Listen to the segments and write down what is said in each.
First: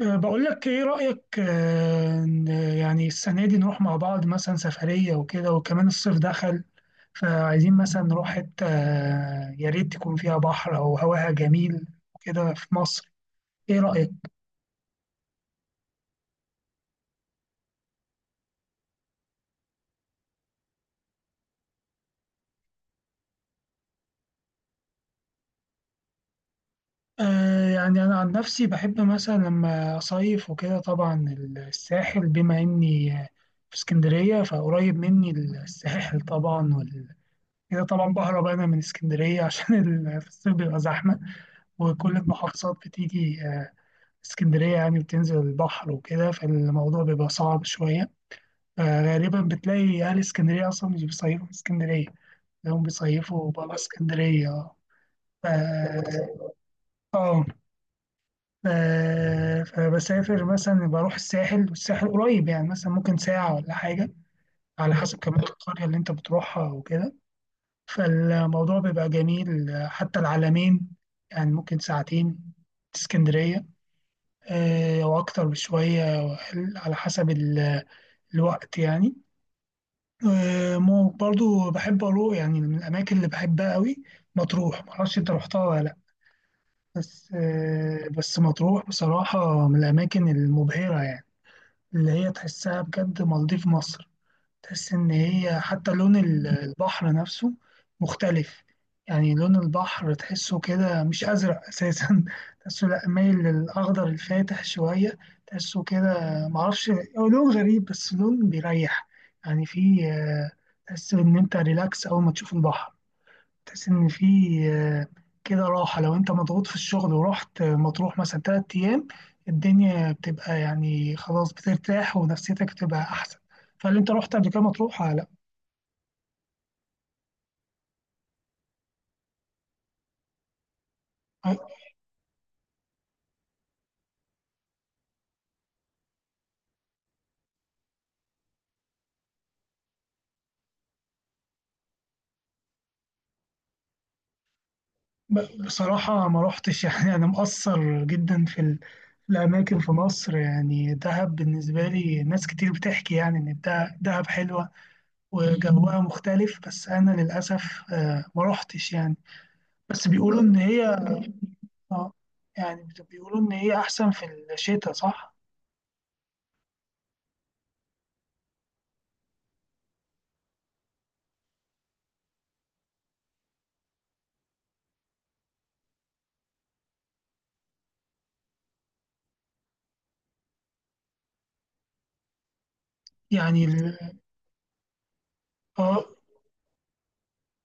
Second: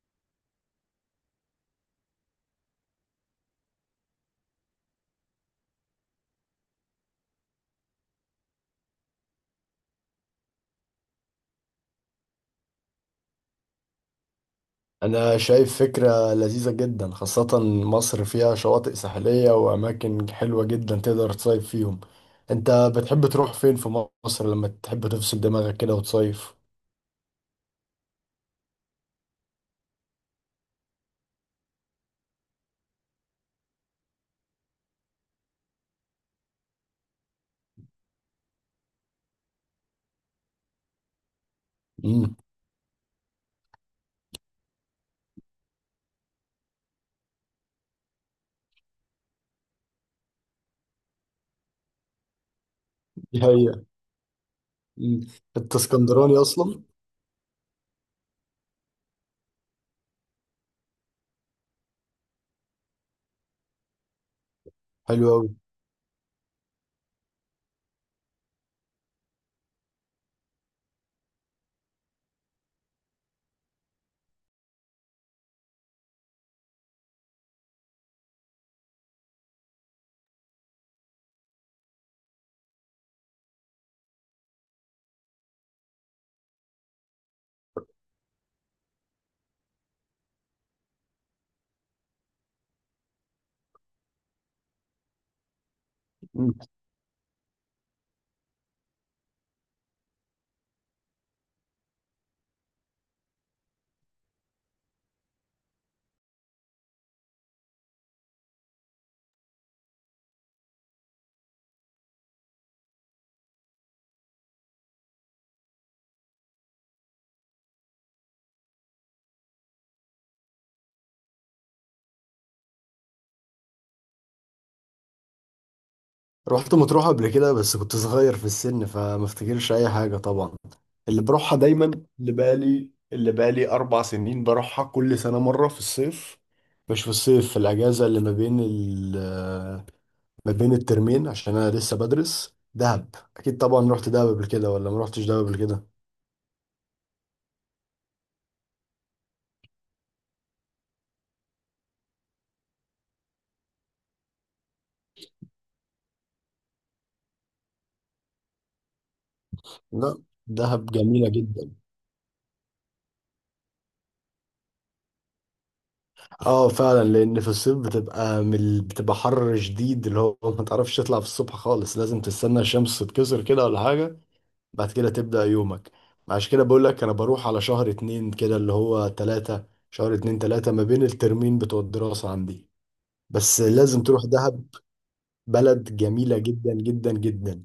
بقول لك ايه رأيك إن يعني السنة دي نروح مع بعض مثلا سفرية وكده، وكمان الصيف دخل، فعايزين مثلا نروح حتة يا ريت تكون فيها بحر او هواها جميل وكده في مصر. ايه رأيك؟ أنا شايف فكرة لذيذة جدا، خاصة مصر فيها شواطئ ساحلية وأماكن حلوة جدا تقدر تصيف فيهم. أنت بتحب تروح فين في مصر لما تحب تفصل دماغك كده وتصيف؟ يعني انا عن نفسي بحب مثلا لما اصيف وكده، طبعا الساحل، بما اني في اسكندرية فقريب مني الساحل طبعا. كده طبعا بهرب انا من اسكندرية عشان في الصيف بيبقى زحمة، وكل مم. المحافظات بتيجي اسكندرية يعني بتنزل البحر وكده، فالموضوع بيبقى صعب شوية. فغالبا بتلاقي أهل اسكندرية أصلا مش بيصيفوا في اسكندرية، تلاقيهم دي بيصيفوا برا حقيقة. اسكندرية. اه. مم. ف- أنت اسكندراني أصلا؟ اه ف- فبسافر مثلا، بروح الساحل، والساحل قريب يعني مثلا ممكن ساعة ولا حاجة، على حسب حلو كمان أوي. القرية اللي انت بتروحها وكده. فالموضوع بيبقى جميل. حتى العلمين يعني ممكن ساعتين اسكندرية، أو أكتر بشوية، على حسب الوقت يعني. برضو بحب أروح، يعني من الأماكن اللي بحبها قوي مطروح، معرفش أنت رحتها ولا لأ. بس بس مطروح بصراحة من الأماكن المبهرة، يعني اللي هي تحسها بجد مالديف مصر. تحس إن هي حتى لون مم. البحر نفسه مختلف. يعني لون البحر تحسه كده مش أزرق أساسا تحسه لأ، مايل للأخضر الفاتح شوية. تحسه كده، معرفش. هو لون غريب، بس لون بيريح. يعني فيه تحس إن أنت ريلاكس أول ما تشوف البحر. تحس إن في آه، كده راحة. لو أنت مضغوط في الشغل ورحت مطروح مثلا 3 أيام، الدنيا بتبقى يعني خلاص بترتاح ونفسيتك بتبقى أحسن. فهل أنت رحت قبل كده مطروح ولا لأ؟ رحت مطروح قبل كده بس كنت صغير في السن فما افتكرش أي حاجة طبعا. اللي بروحها دايما، اللي بقالي أربع سنين بروحها كل سنة مرة في الصيف، مش في الصيف، في الأجازة اللي ما بين الترمين، عشان انا لسه بدرس. دهب اكيد طبعا. رحت دهب قبل كده ولا ما رحتش دهب قبل كده؟ بصراحة ما رحتش يعني أنا مقصر جدا في في الأماكن في مصر. يعني دهب بالنسبة لي، ناس كتير بتحكي يعني إن دهب حلوة وجوها مختلف، بس أنا للأسف ما رحتش يعني. بس لا، بيقولوا إن دهب هي، جميلة جدا. اه، يعني بيقولوا ان هي احسن في الشتاء، صح؟ اه فعلا، لان في الصيف بتبقى بتبقى حر شديد، اللي هو ما تعرفش تطلع في الصبح خالص، لازم تستنى الشمس تتكسر كده ولا حاجة، بعد كده تبدأ يومك. عشان كده بقول لك انا بروح على شهر اتنين كده، اللي هو تلاتة، شهر اتنين تلاتة، ما بين الترمين بتوع الدراسة عندي. بس يعني لازم تروح دهب، بلد اه جميلة جدا جدا جدا.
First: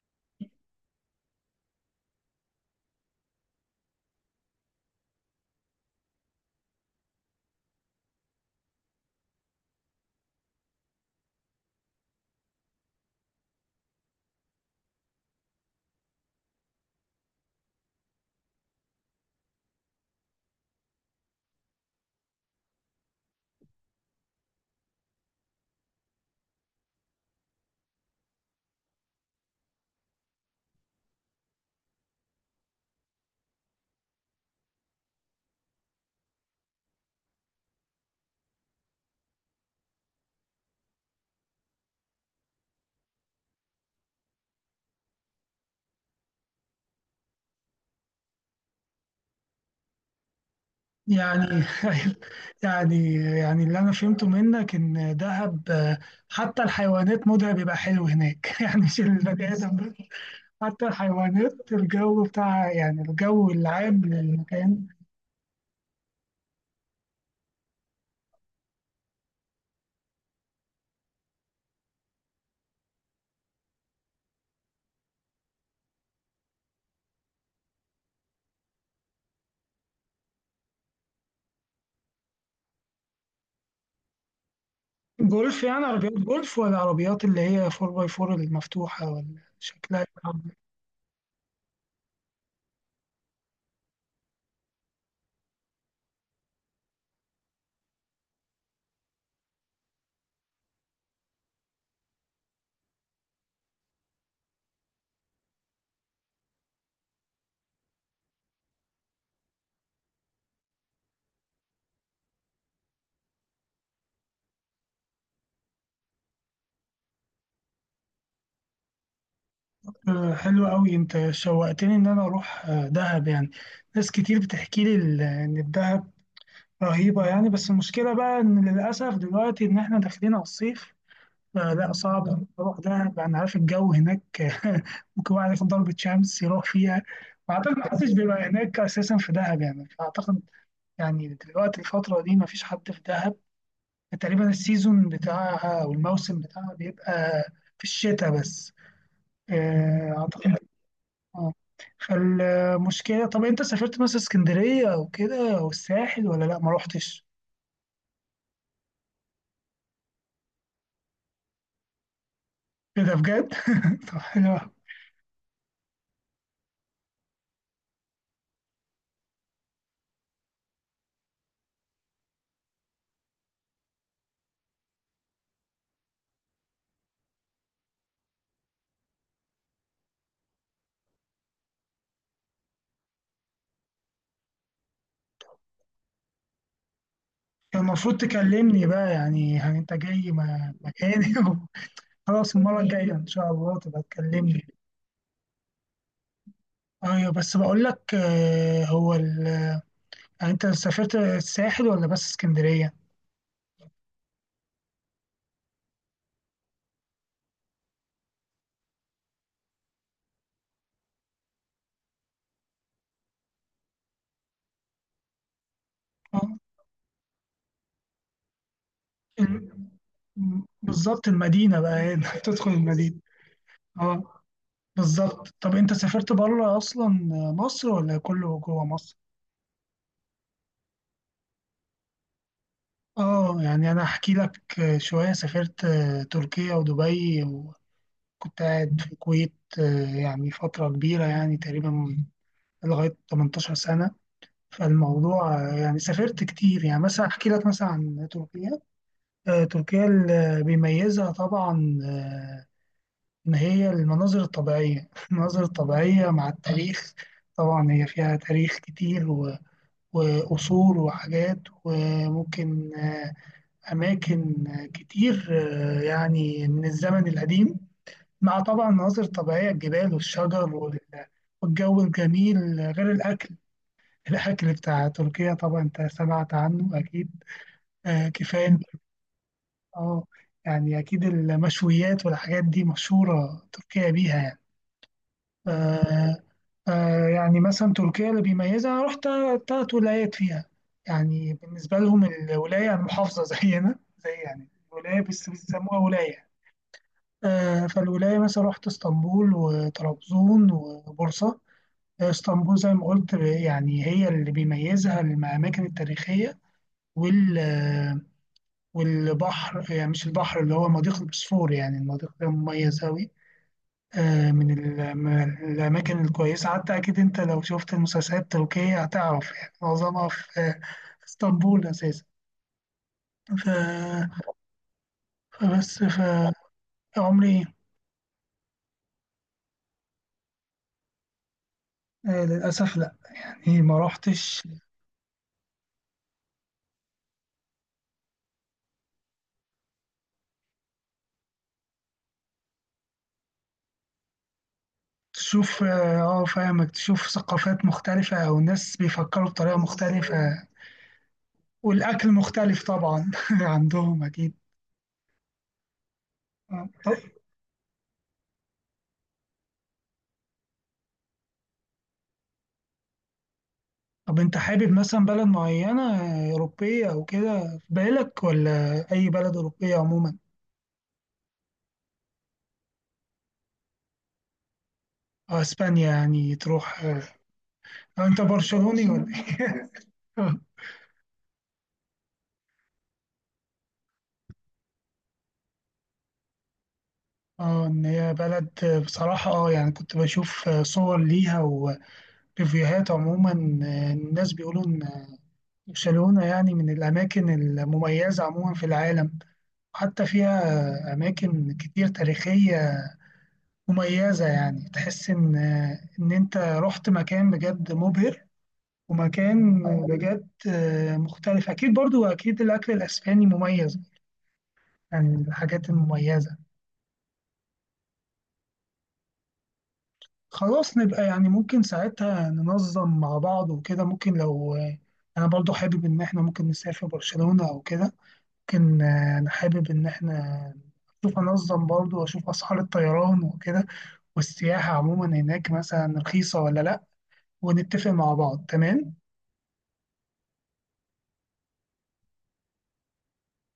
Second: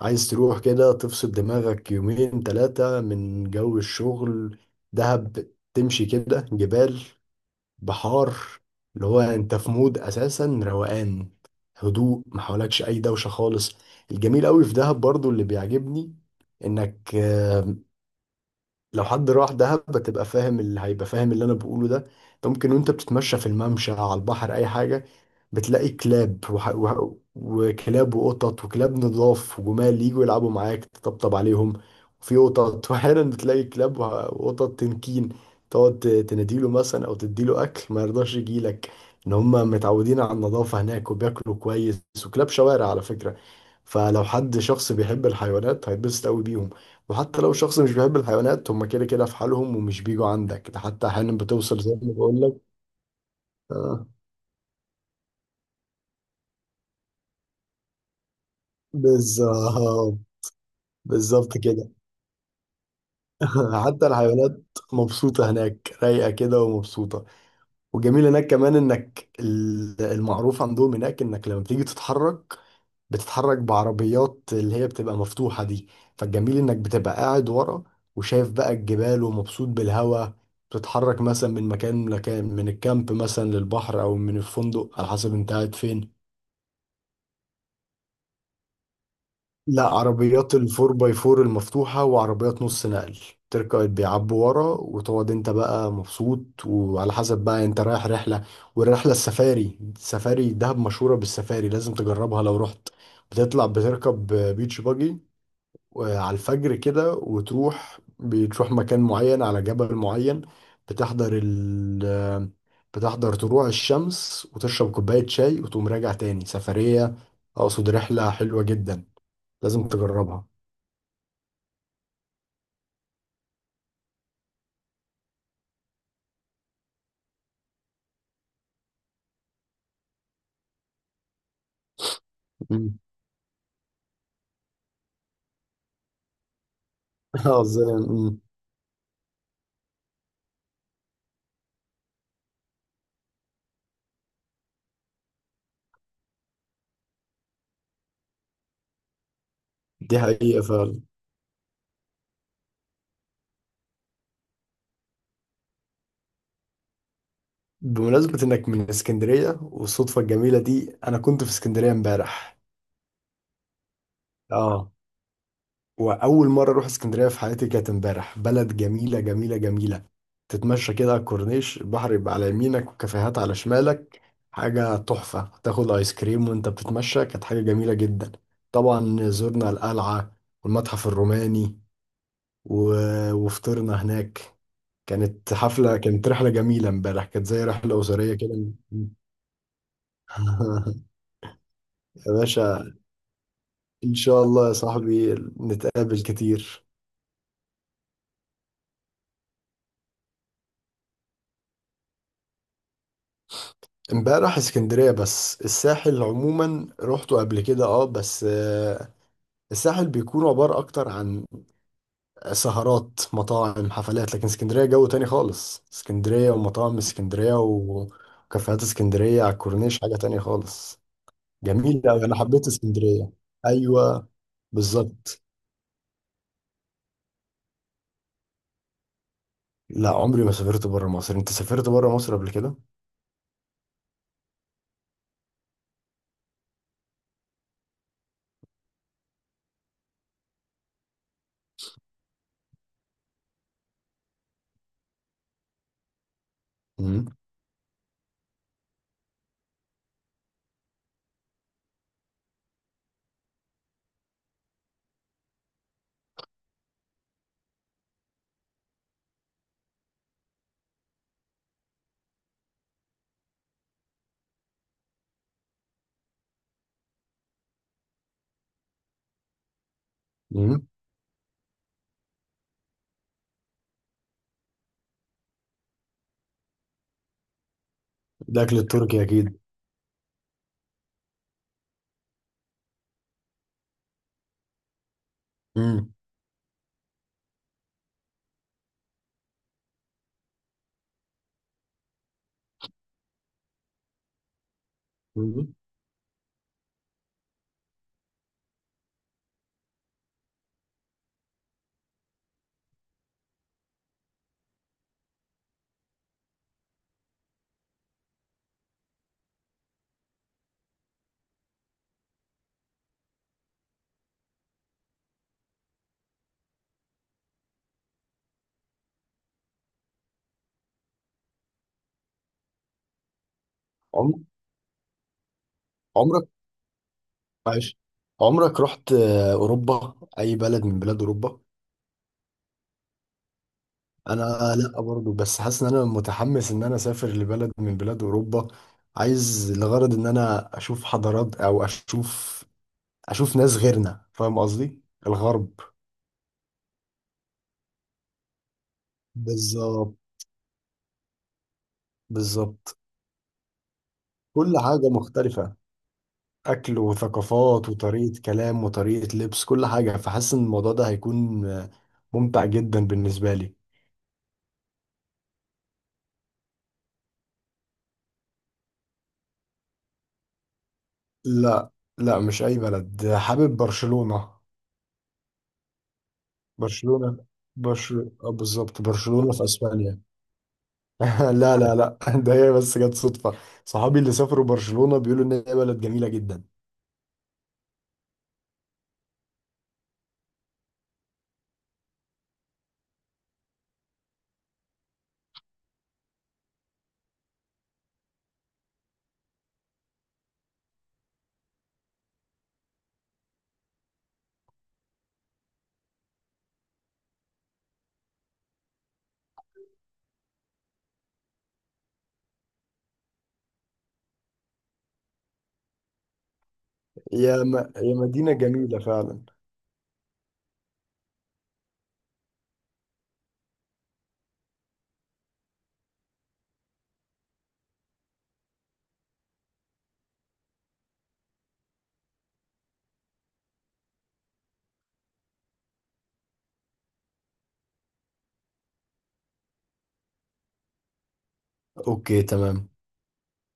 عايز تروح كده تفصل دماغك يومين تلاتة من جو الشغل، دهب، تمشي كده جبال، بحار، اللي هو انت في مود اساسا روقان، هدوء، ما حولكش اي دوشة خالص. الجميل قوي في دهب برضو اللي بيعجبني، انك لو حد راح دهب بتبقى فاهم، اللي هيبقى فاهم اللي انا بقوله ده، انت ممكن وانت بتتمشى في الممشى على البحر اي حاجه بتلاقي كلاب وكلاب وقطط، وكلاب نضاف، وجمال يجوا يلعبوا معاك تطبطب عليهم، وفي قطط. واحيانا بتلاقي كلاب وقطط تنكين، تقعد تناديله مثلا او تديله اكل ما يرضاش يجيلك، ان هم متعودين على النظافه هناك وبياكلوا كويس، وكلاب شوارع على فكره. فلو حد شخص بيحب الحيوانات هيتبسط قوي بيهم، وحتى لو الشخص مش بيحب الحيوانات هم كده كده في حالهم ومش بيجوا عندك، ده حتى احيانا يعني بتوصل زي ما بقول لك. يعني اللي انا آه، فهمته منك ان دهب، حتى الحيوانات مودها بيبقى حلو هناك يعني مش البني ادم بس. بالظبط. حتى الحيوانات بالظبط كده. الجو بتاعها، يعني الجو العام حتى الحيوانات للمكان. مبسوطة هناك، رايقة كده ومبسوطة. وجميل هناك كمان انك المعروف عندهم هناك انك لما بتيجي تتحرك، بتتحرك بعربيات اللي هي بتبقى مفتوحة دي، فالجميل انك بتبقى قاعد ورا وشايف بقى الجبال ومبسوط بالهواء، بتتحرك مثلا من مكان لمكان، من الكامب مثلا للبحر او من الفندق، على حسب انت جولف؟ قاعد يعني عربيات فين. جولف، ولا عربيات اللي هي 4 باي 4 المفتوحة، ولا لا، شكلها إيه؟ عربيات الفور باي فور المفتوحة، وعربيات نص نقل، تركب بيعبوا ورا وتقعد انت بقى مبسوط، وعلى حسب بقى انت رايح رحلة. والرحلة السفاري، السفاري دهب مشهورة بالسفاري، لازم تجربها لو رحت. بتطلع بتركب بيتش باجي، وعلى الفجر كده، وتروح بتروح مكان معين على جبل معين، بتحضر ال بتحضر طلوع الشمس، وتشرب كوباية شاي وتقوم راجع تاني سفرية. أقصد رحلة حلوة جدا، لازم تجربها. حلو قوي، انت شوقتني ان انا اروح دهب يعني. ناس كتير بتحكي لي ان الدهب رهيبة يعني. بس المشكلة بقى ان للاسف دلوقتي ان احنا داخلين على الصيف، فلا صعب إن اروح مم. دهب. انا عارف الجو هناك ممكن واحد ياخد ضربة شمس يروح فيها. اه واعتقد زي محدش مم. بيبقى هناك اساسا في دهب يعني، فاعتقد يعني دلوقتي الفترة دي مفيش حد في دهب تقريبا. السيزون بتاعها او الموسم بتاعها بيبقى في الشتاء بس، دي اعتقد. حقيقة فعلا. آه. فالمشكلة، طب أنت سافرت مثلا اسكندرية أو كده أو الساحل ولا لأ ما روحتش؟ بمناسبة إنك من اسكندرية والصدفة الجميلة دي، أنا كنت في اسكندرية امبارح. إيه ده بجد؟ طب حلو أوي. اه، واول مره اروح اسكندريه في حياتي كانت امبارح. بلد جميله جميله جميله، تتمشى كده على الكورنيش، البحر يبقى على يمينك وكافيهات على شمالك، حاجه تحفه، تاخد ايس كريم وانت بتتمشى، كانت حاجه جميله جدا. طبعا زرنا القلعه والمتحف الروماني و... وفطرنا هناك. كانت حفله، كانت رحله جميله امبارح، كانت زي كان رحله المفروض اسريه كده. تكلمني بقى، يعني يعني أنت جاي مكاني يا خلاص المرة باشا. الجاية إن شاء الله تبقى ان شاء تكلمني. الله يا صاحبي، نتقابل كتير. أيوة، بس بقول لك، يعني أنت سافرت الساحل ولا بس اسكندرية؟ امبارح اسكندرية بس، الساحل عموما روحته قبل كده اه، بس الساحل بيكون عبارة اكتر عن سهرات، مطاعم، حفلات، لكن اسكندرية جو تاني خالص، آه. اسكندرية ومطاعم اسكندرية وكافيهات اسكندرية على ال- الكورنيش حاجة تانية خالص. بالظبط، المدينة جميل بقى اوي، هنا انا حبيت تدخل المدينة. اسكندرية. ايوه. أه، بالظبط. بالظبط. طب أنت سافرت بره أصلا مصر ولا كله جوه مصر؟ لا، عمري ما سافرت بره مصر، انت سافرت بره مصر قبل كده؟ اه، يعني انا احكي لك، شويه، سافرت تركيا ودبي، وكنت قاعد في الكويت يعني فتره كبيره، يعني تقريبا لغايه 18 سنه. فالموضوع يعني سافرت كتير. يعني امم. مثلا احكي لك مثلا عن تركيا. تركيا اللي بيميزها طبعا ان هي المناظر الطبيعيه المناظر الطبيعيه مع التاريخ. طبعا هي فيها تاريخ كتير وقصور وحاجات، وممكن أماكن كتير يعني من الزمن القديم، مع طبعا مناظر طبيعية، الجبال والشجر امم. والجو الجميل، غير الأكل. الأكل بتاع تركيا طبعا أنت سمعت عنه أكيد، الاكل كفاية. التركي اكيد. اه، يعني أكيد المشويات والحاجات دي مشهورة تركيا بيها يعني. امم. آه، يعني مثلا تركيا اللي بيميزها، أنا رحت تلات ولايات فيها. يعني بالنسبة لهم الولاية يعني محافظة زينا، زي يعني ولاية بس بيسموها ولاية. فالولاية مثلا رحت اسطنبول وطرابزون وبورصة. اسطنبول زي ما قلت، يعني هي اللي بيميزها الأماكن التاريخية وال آه، والبحر. يعني مش البحر، اللي هو مضيق البوسفور، يعني المضيق ده مميز أوي. من من الأماكن الكويسة. حتى أكيد أنت لو شفت المسلسلات التركية هتعرف، يعني معظمها في في اسطنبول أساسا. ف- فبس عمرك فعمري عايش، عمرك رحت اوروبا، اي بلد من بلاد اوروبا؟ للأسف لأ، يعني ما روحتش. انا لا برضو، بس حاسس ان انا متحمس ان انا اسافر لبلد من بلاد اوروبا. عايز لغرض ان انا اشوف حضارات او اشوف، اشوف ناس غيرنا، فاهم قصدي، الغرب. تشوف، اه، فاهمك، تشوف ثقافات مختلفة أو ناس بيفكروا بطريقة بالظبط. مختلفة، والأكل مختلف بالظبط، طبعا عندهم أكيد. كل حاجة مختلفة، اكل طب وثقافات وطريقة كلام وطريقة لبس، كل حاجة، فحاسس ان الموضوع ده هيكون ممتع جدا بالنسبة لي. طب أنت حابب مثلا بلد معينة أوروبية أو كده في بالك، ولا أي بلد أوروبية عموما؟ لا لا، مش اي بلد، حابب برشلونة. أو أسبانيا يعني تروح. برشلونة. أو برشلونة أنت اه، بالظبط، برشلوني ولا برشلونة في إيه؟ اسبانيا. لا لا لا، ده هي بس جت صدفة، صحابي اللي سافروا برشلونة بيقولوا ان هي بلد جميلة جدا. اه، ان هي بلد، بصراحة، اه، يعني كنت بشوف صور ليها وريفيوهات عموما. الناس بيقولوا برشلونة يعني من الأماكن المميزة عموما في العالم. حتى فيها أماكن كتير تاريخية مميزة. يعني تحس إن، إن أنت رحت مكان بجد مبهر، ومكان بجد مختلف. أكيد، برضو أكيد الأكل الأسباني مميز يعني، الحاجات المميزة. يا مدينة جميلة فعلا. خلاص، نبقى يعني ممكن ساعتها ننظم مع بعض وكده. ممكن لو أنا برضو حابب إن إحنا ممكن نسافر برشلونة أو كده، لكن أنا حابب إن إحنا أشوف، أنظم برضه وأشوف أسعار الطيران وكده، والسياحة عموما هناك مثلا رخيصة ولا لأ، ونتفق مع بعض، تمام؟ اوكي تمام.